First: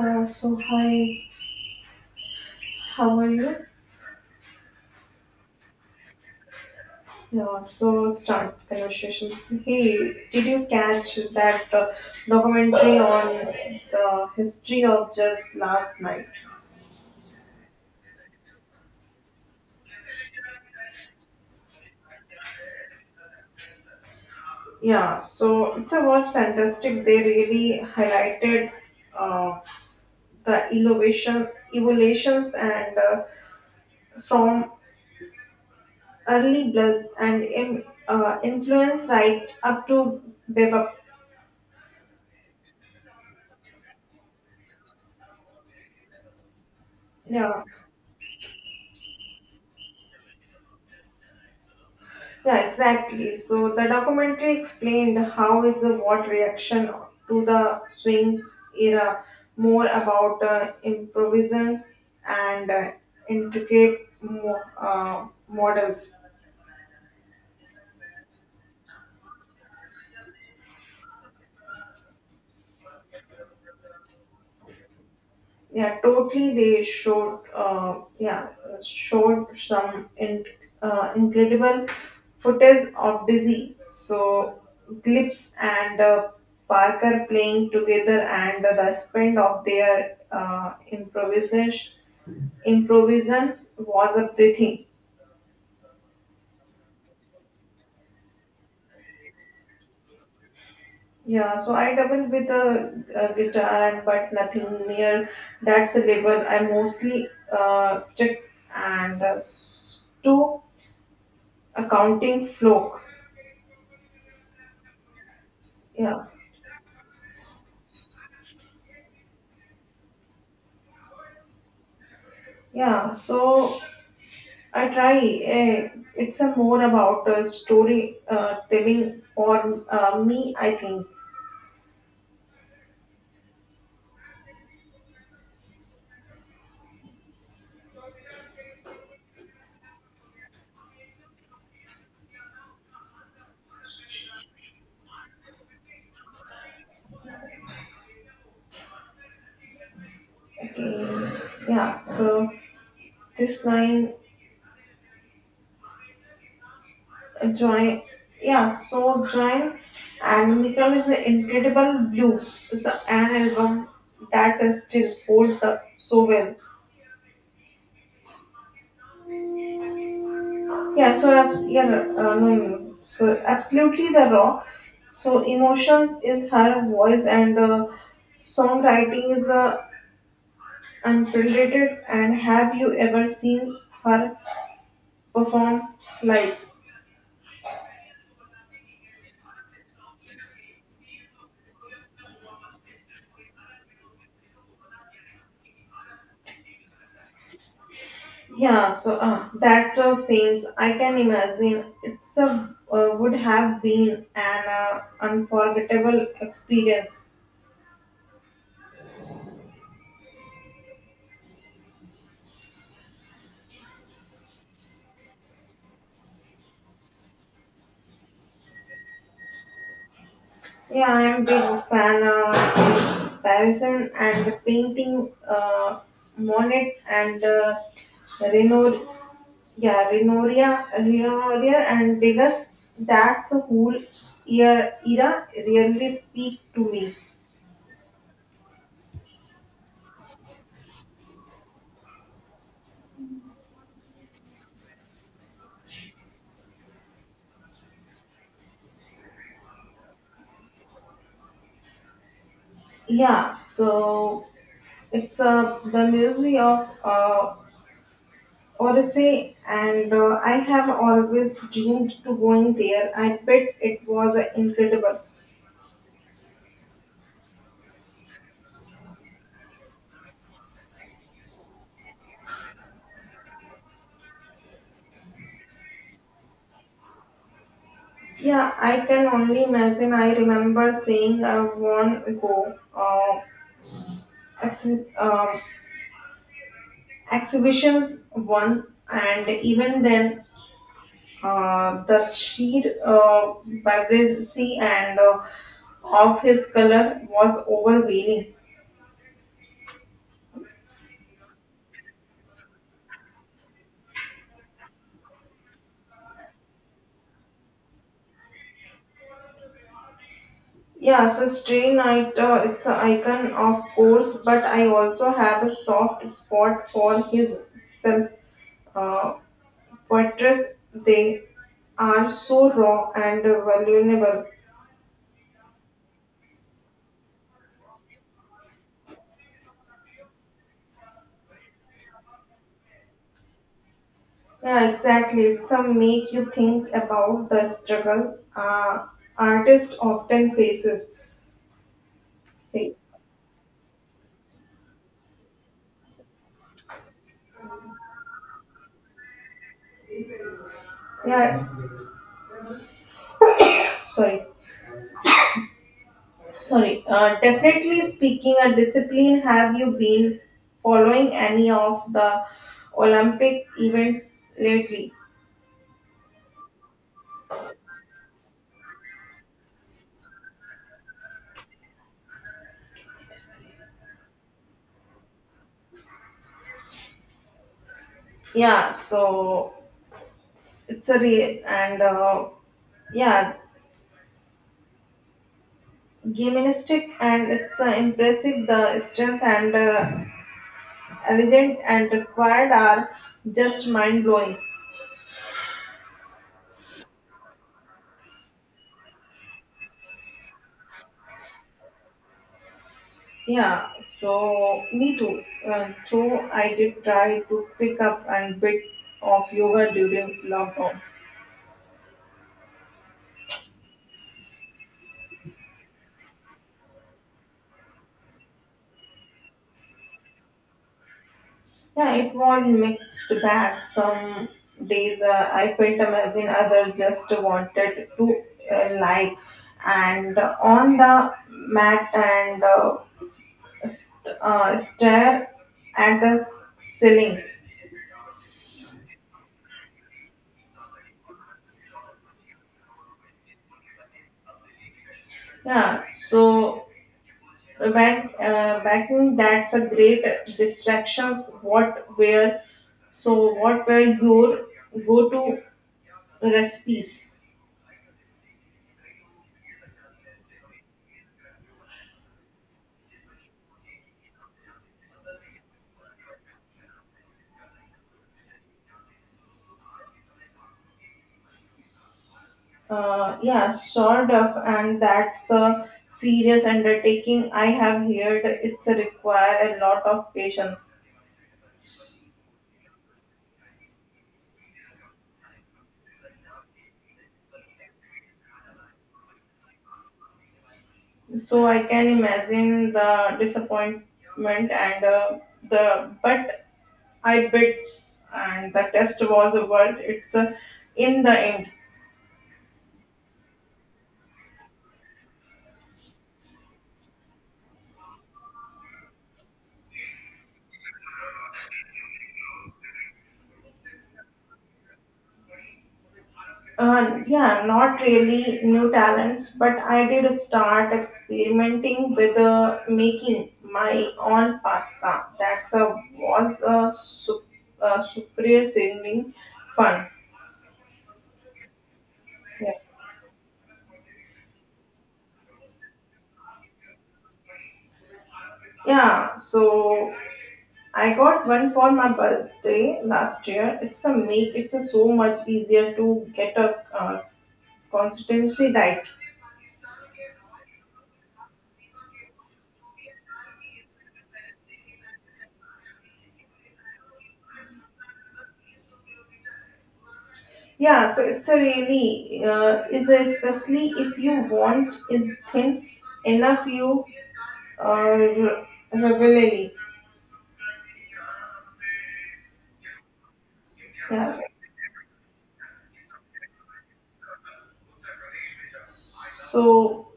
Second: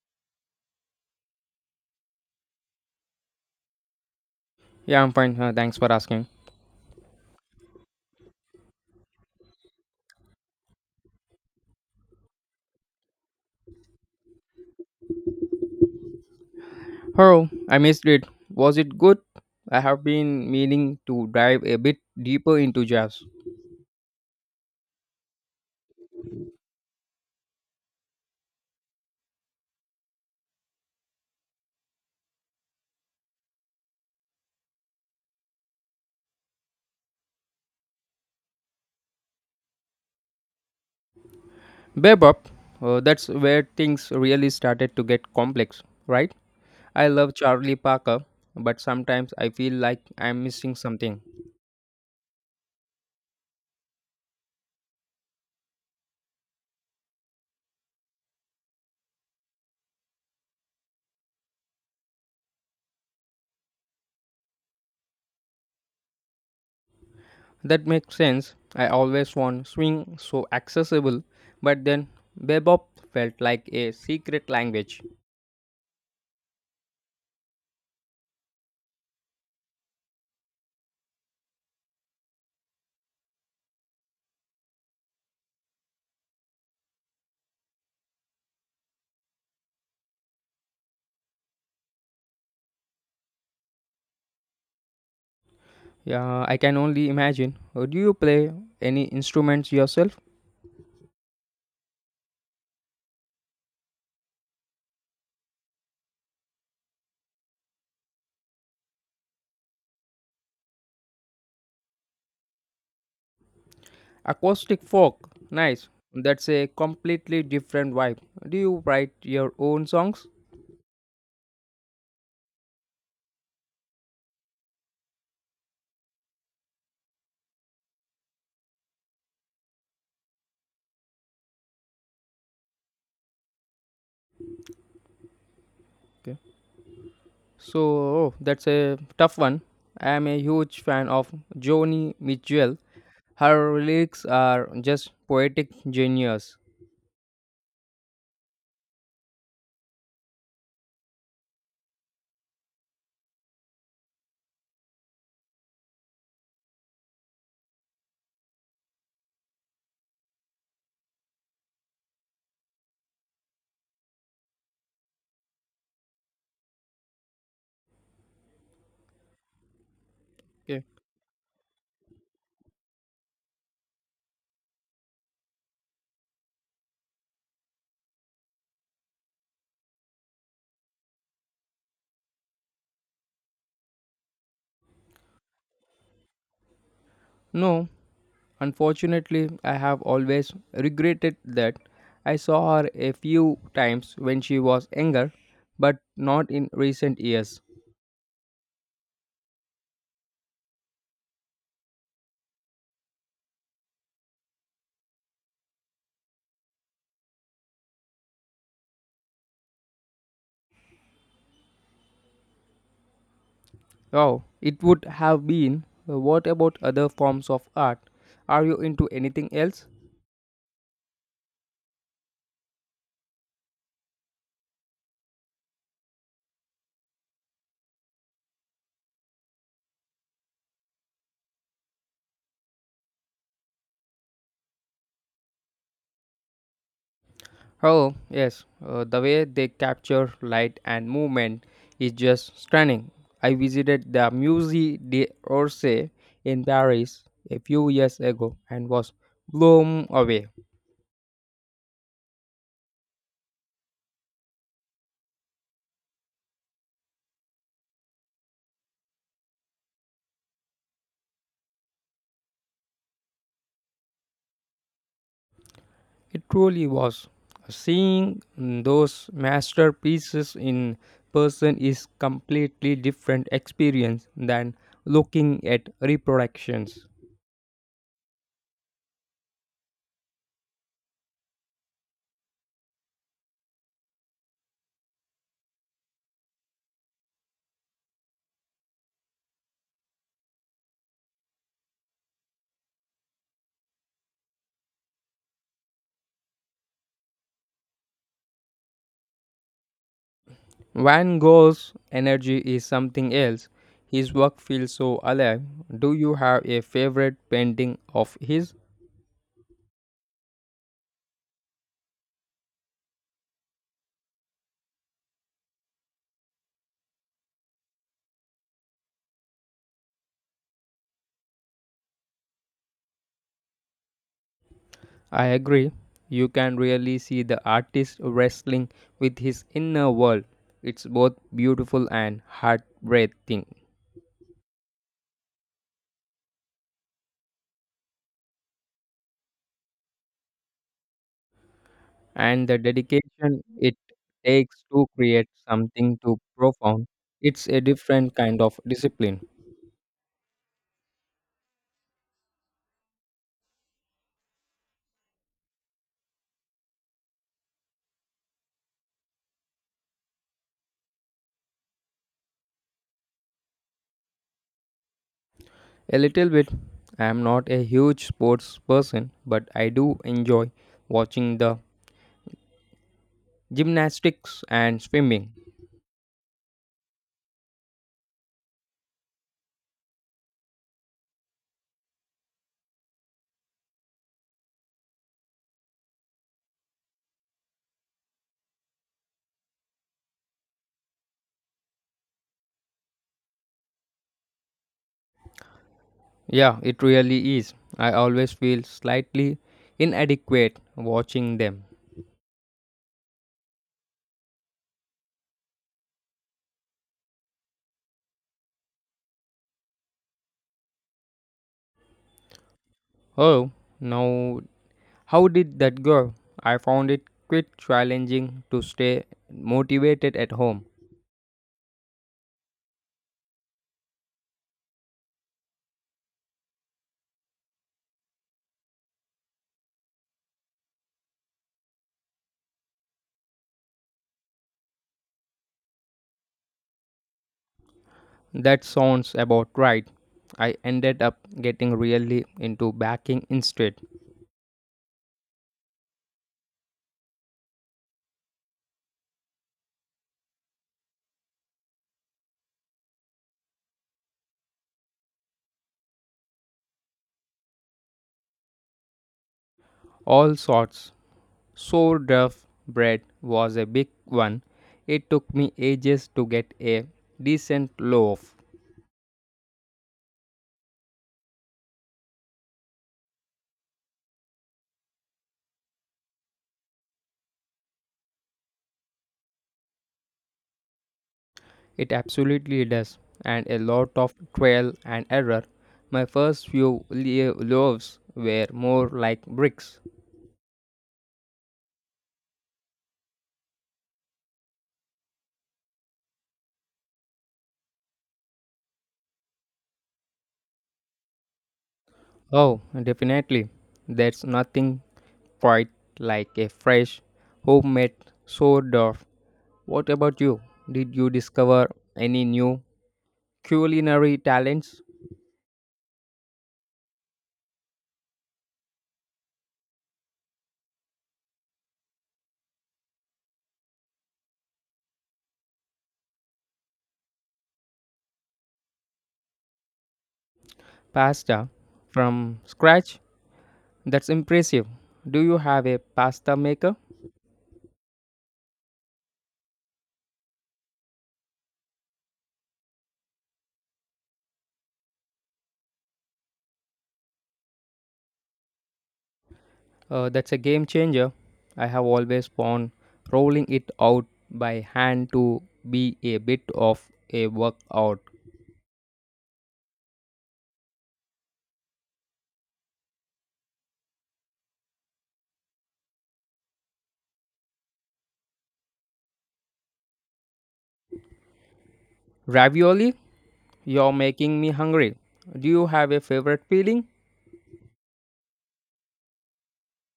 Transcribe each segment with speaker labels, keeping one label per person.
Speaker 1: So hi, how are you?
Speaker 2: Yeah, I'm fine. Thanks for asking.
Speaker 1: Yeah, so start conversations. Hey, did you catch that documentary on the history of just last night?
Speaker 2: Oh, I missed it. Was it good? I have been meaning to dive a bit deeper into jazz.
Speaker 1: Yeah, so it's a was fantastic. They really highlighted uh, the innovation, evolutions, and from early blues and influence right up to bebop.
Speaker 2: Bebop, that's where things really started to get complex, right? I love
Speaker 1: Yeah,
Speaker 2: Charlie Parker, but sometimes I feel like I'm missing something.
Speaker 1: yeah, exactly. So the documentary explained how is the what reaction to the swings era more about improvisations and intricate models.
Speaker 2: That makes sense. I always want swing so accessible, but then bebop felt like a secret language.
Speaker 1: Yeah, totally, they showed some incredible footage of dizzy so Glips and Parker playing together and the spend of their improvisations was a breathing.
Speaker 2: Yeah, I can only imagine. Do you play any instruments yourself?
Speaker 1: Yeah, so I doubled with a guitar and but nothing near that's a level. I mostly stick and to accounting flow.
Speaker 2: Acoustic folk, nice.
Speaker 1: Yeah,
Speaker 2: That's a completely different vibe. Do you write your own songs?
Speaker 1: yeah. So I try. eh, it's a more about story telling or me, I think.
Speaker 2: Okay. So oh, that's a tough one. I am a huge fan of Joni Mitchell. Her lyrics are just poetic genius.
Speaker 1: Okay. Yeah. So this line join. Yeah. So join and Michael is an incredible blue. It's a, an album that is still holds up so well.
Speaker 2: Okay.
Speaker 1: Yeah, so yeah, no, no, no, no. So absolutely the raw. So emotions is her voice and songwriting is unprecedented. And have you ever seen her perform live?
Speaker 2: No, unfortunately, I have always regretted that. I saw her a few times when she was younger, but not in recent years.
Speaker 1: Yeah, so that seems. I can imagine it's a would have been an unforgettable experience.
Speaker 2: Oh, it would have been. What about other forms of art? Are you into anything else?
Speaker 1: Yeah, I'm big fan of Parisian and painting. Monet and Renor, Renoria and Degas. That's a whole year era really speak to me.
Speaker 2: Oh, yes. The way they capture light and movement is just stunning. I visited the Musée d'Orsay in Paris a few years ago and was blown away.
Speaker 1: Yeah, so it's the museum of Odyssey, and I have always dreamed to going there. I bet it was incredible.
Speaker 2: It truly was. Seeing those masterpieces in person is completely different experience than looking at reproductions.
Speaker 1: Yeah, I can only imagine. I remember seeing a one go exhi- um, exhibitions one, and even then, the sheer vibrancy and of his color was overwhelming.
Speaker 2: Van Gogh's energy is something else. His work feels so alive. Do you have a favorite painting of his?
Speaker 1: Yeah, so Stray Night, it's an icon, of course, but I also have a soft spot for his self uh, portraits. They are so raw and vulnerable.
Speaker 2: I agree. You can really see the artist wrestling with his inner world. It's both beautiful and heartbreaking.
Speaker 1: Yeah, exactly. Some make you think about the struggle artist often faces.
Speaker 2: And the
Speaker 1: Face.
Speaker 2: dedication it takes to create something too profound. It's a different kind of discipline.
Speaker 1: Yeah, sorry, sorry. Definitely speaking, a discipline. Have you been following any of the Olympic events lately?
Speaker 2: A little bit. I am not a huge sports person, but I do enjoy watching the gymnastics and swimming.
Speaker 1: Yeah, so it's a real and yeah, gymnastic and it's impressive. The strength and elegant and required are just mind blowing.
Speaker 2: Yeah, it really is. I always feel slightly inadequate watching them.
Speaker 1: Yeah, so me too. So I did try to pick up a bit of yoga during lockdown.
Speaker 2: Oh, now how did that go? I found it quite challenging to stay motivated at home.
Speaker 1: Yeah, it was mixed bag. Some days I felt amazing, others just wanted to lie and on the mat and stare at the ceiling.
Speaker 2: That sounds about right. I ended up getting really into baking instead.
Speaker 1: Yeah, so back that's a great distractions. What were so? What were your go-to recipes?
Speaker 2: All sorts. Sourdough bread was a big one. It took me ages to get a decent loaf.
Speaker 1: Yeah, sort of, and that's a serious undertaking. I have heard it's a require a lot of patience.
Speaker 2: It absolutely does, and a lot of trial and error. My first few loaves were more like bricks.
Speaker 1: So I can imagine the disappointment and the but I bit and the test was worth it's in the end.
Speaker 2: Oh, definitely. There's nothing quite like a fresh, homemade sourdough. What about you? Did you discover any new culinary talents?
Speaker 1: Yeah, not really new talents, but I did start experimenting with making my own pasta. That's a was a, a super singing fun.
Speaker 2: Pasta from
Speaker 1: Yeah.
Speaker 2: scratch? That's impressive. Do you have a pasta maker?
Speaker 1: Yeah, so I got one for my birthday last year. It's a make. It's a so much easier to get a consistency right.
Speaker 2: That's a game changer. I have always found rolling it out by hand to be a bit of a workout.
Speaker 1: Yeah, so it's a really is a, especially if you want is thin enough you uh, rebellion.
Speaker 2: Ravioli, you're
Speaker 1: Yeah.
Speaker 2: making me hungry. Do you have a favorite filling?
Speaker 1: So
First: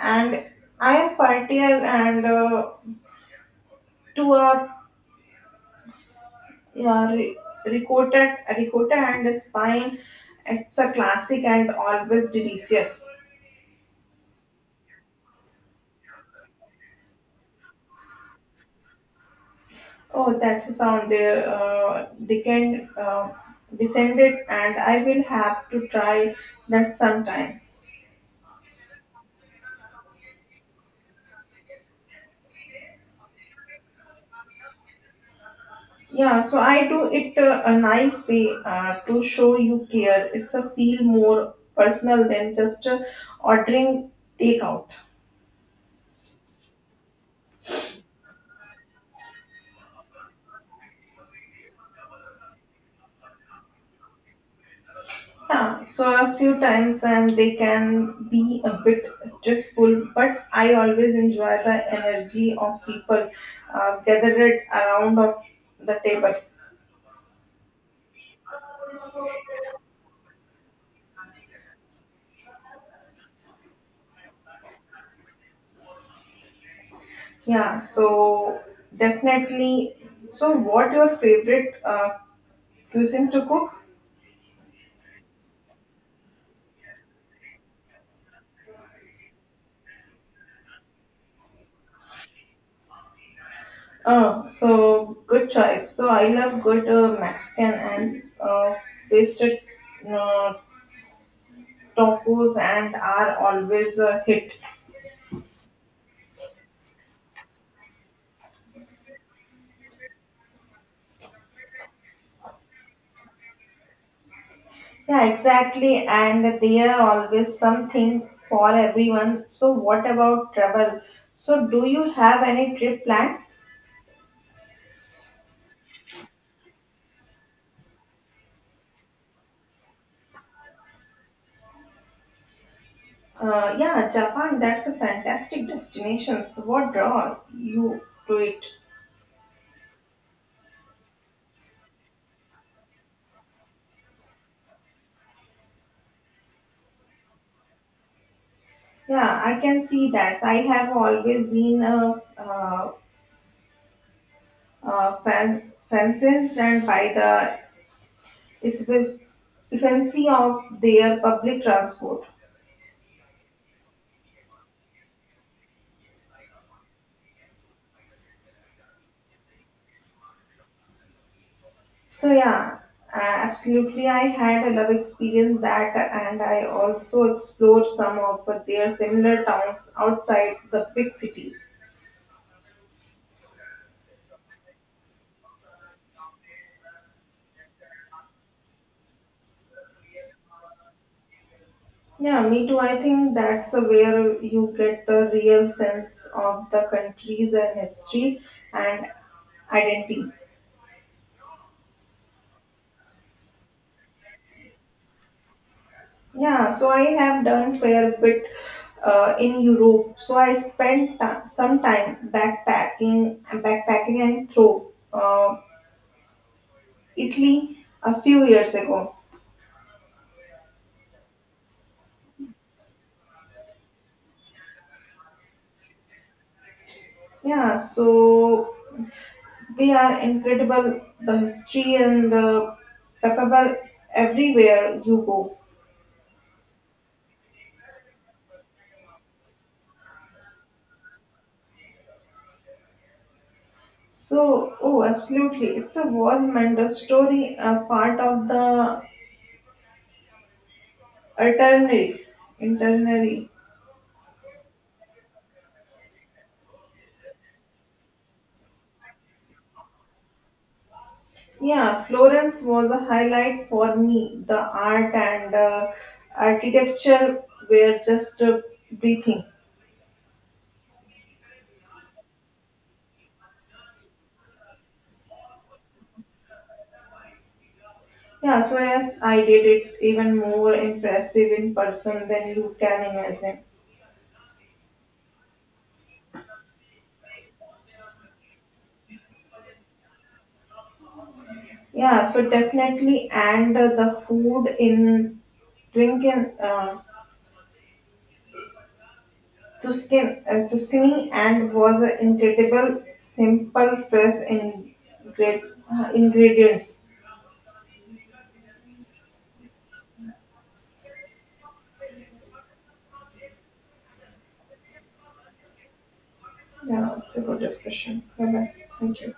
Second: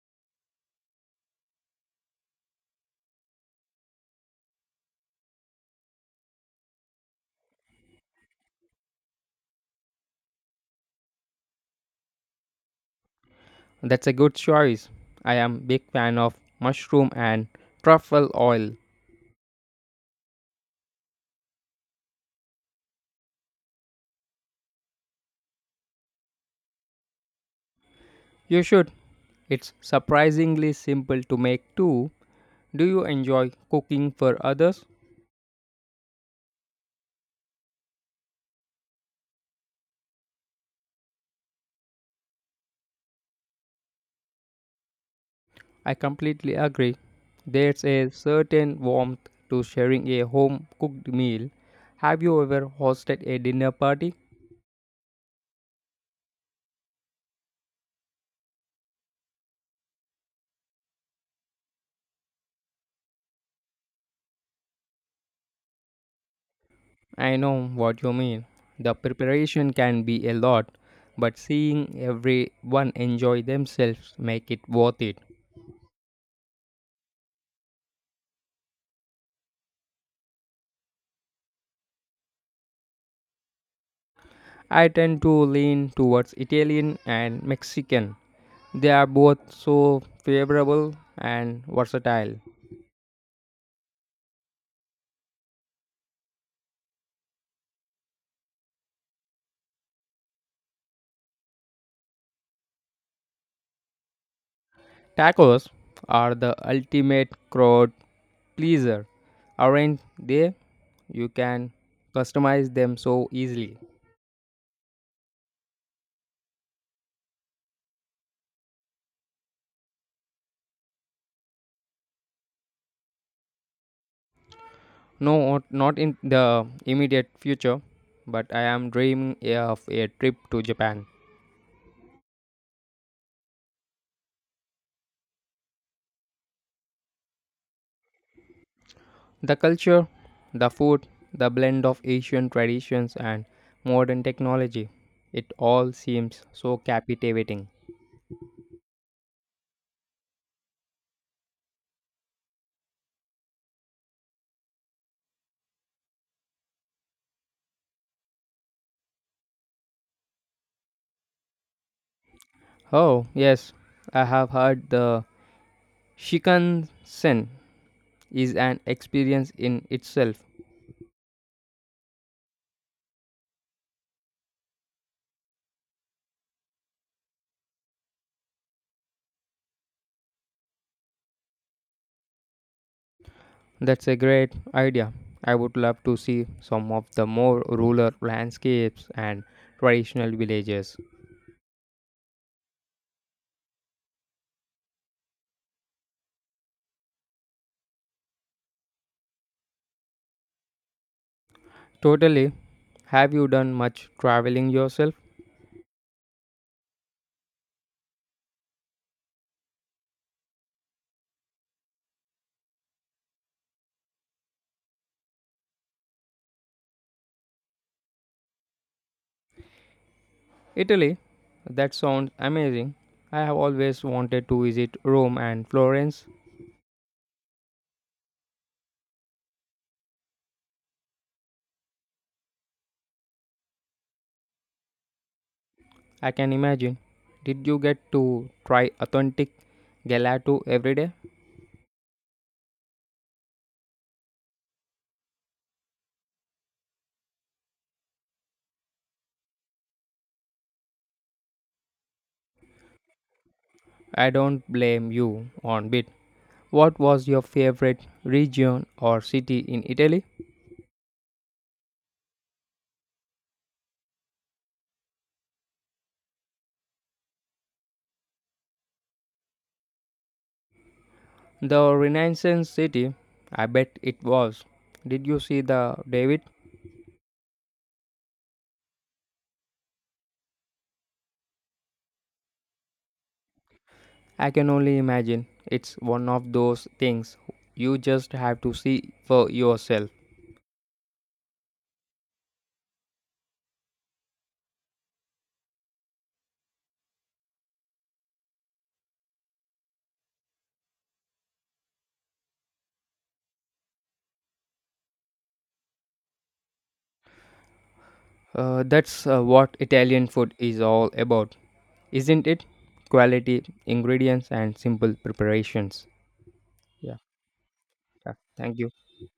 Speaker 1: and I am partial and to a yeah, ricotta and spine. It's a classic and always delicious.
Speaker 2: That's a good choice. I am big fan of mushroom and truffle oil.
Speaker 1: Oh, that's a sound. Descended, and I will have to try that sometime.
Speaker 2: You should. It's surprisingly simple to make too. Do you enjoy cooking for others?
Speaker 1: Yeah, so I do it a nice way to show you care. It's a feel more personal than just ordering takeout.
Speaker 2: I completely agree. There's a certain warmth to sharing a home cooked meal. Have you ever hosted a dinner party?
Speaker 1: Yeah, so a few times and they can be a bit stressful, but I always enjoy the energy of people gathered around of the table.
Speaker 2: I know what you mean. The preparation can be a lot, but seeing everyone enjoy themselves make it worth it.
Speaker 1: Yeah, so definitely. So, what your favorite cuisine to cook?
Speaker 2: I tend to lean towards Italian and Mexican. They are both so favorable and versatile.
Speaker 1: Oh, so good choice. So I love good Mexican and wasted uh, tacos and are always a hit.
Speaker 2: Tacos are the ultimate crowd pleaser, aren't they? You can customize them so easily.
Speaker 1: Yeah, exactly. And there are always something for everyone. So what about travel? So do you have any trip planned?
Speaker 2: No, not in the immediate future, but I am dreaming of a trip to Japan.
Speaker 1: Yeah, Japan, that's a fantastic destination. So what draw you to it?
Speaker 2: The culture, the food, the blend of Asian traditions and modern technology, it all seems so captivating.
Speaker 1: Yeah, I can see that. I have always been a fenced and by the effi- efficiency of their public transport.
Speaker 2: Oh, yes, I have heard the Shikansen is an experience in itself.
Speaker 1: So yeah, uh, absolutely. I had a love experience that, and I also explored some of their similar towns outside the big cities.
Speaker 2: That's a great idea. I would love to see some of the more rural landscapes and traditional villages.
Speaker 1: Yeah, me too. I think that's where you get the real sense of the countries and history and identity.
Speaker 2: Totally. Have you done much traveling yourself?
Speaker 1: Yeah, so I have done fair bit in Europe. So I spent some time backpacking and through Italy a few years ago.
Speaker 2: Italy? That sounds amazing. I have always wanted to visit Rome and Florence.
Speaker 1: Yeah, so they are incredible. The history and the palpable everywhere you go.
Speaker 2: I can imagine. Did you get to try authentic gelato every day?
Speaker 1: So, oh, absolutely, it's a world wonder story, a part of the itinerary. itinerary.
Speaker 2: I don't blame you on bit. What was your favorite region or city in Italy?
Speaker 1: Yeah, Florence was a highlight for me. The art and architecture were just breathing.
Speaker 2: The Renaissance city? I bet it was. Did you see the David?
Speaker 1: Yeah, so yes, I did it even more impressive in person than you can imagine.
Speaker 2: I can only imagine. It's one of those things you just have to see for yourself.
Speaker 1: Yeah, so definitely, and the food in Twinken, uh, Tuscany and was an incredible, simple, fresh ingredients.
Speaker 2: That's what Italian food is all about, isn't it? Quality, ingredients, and simple preparations.
Speaker 1: Yeah,
Speaker 2: Yeah,
Speaker 1: it's a good discussion.
Speaker 2: yeah.
Speaker 1: Bye bye.
Speaker 2: Thank you.
Speaker 1: Thank you.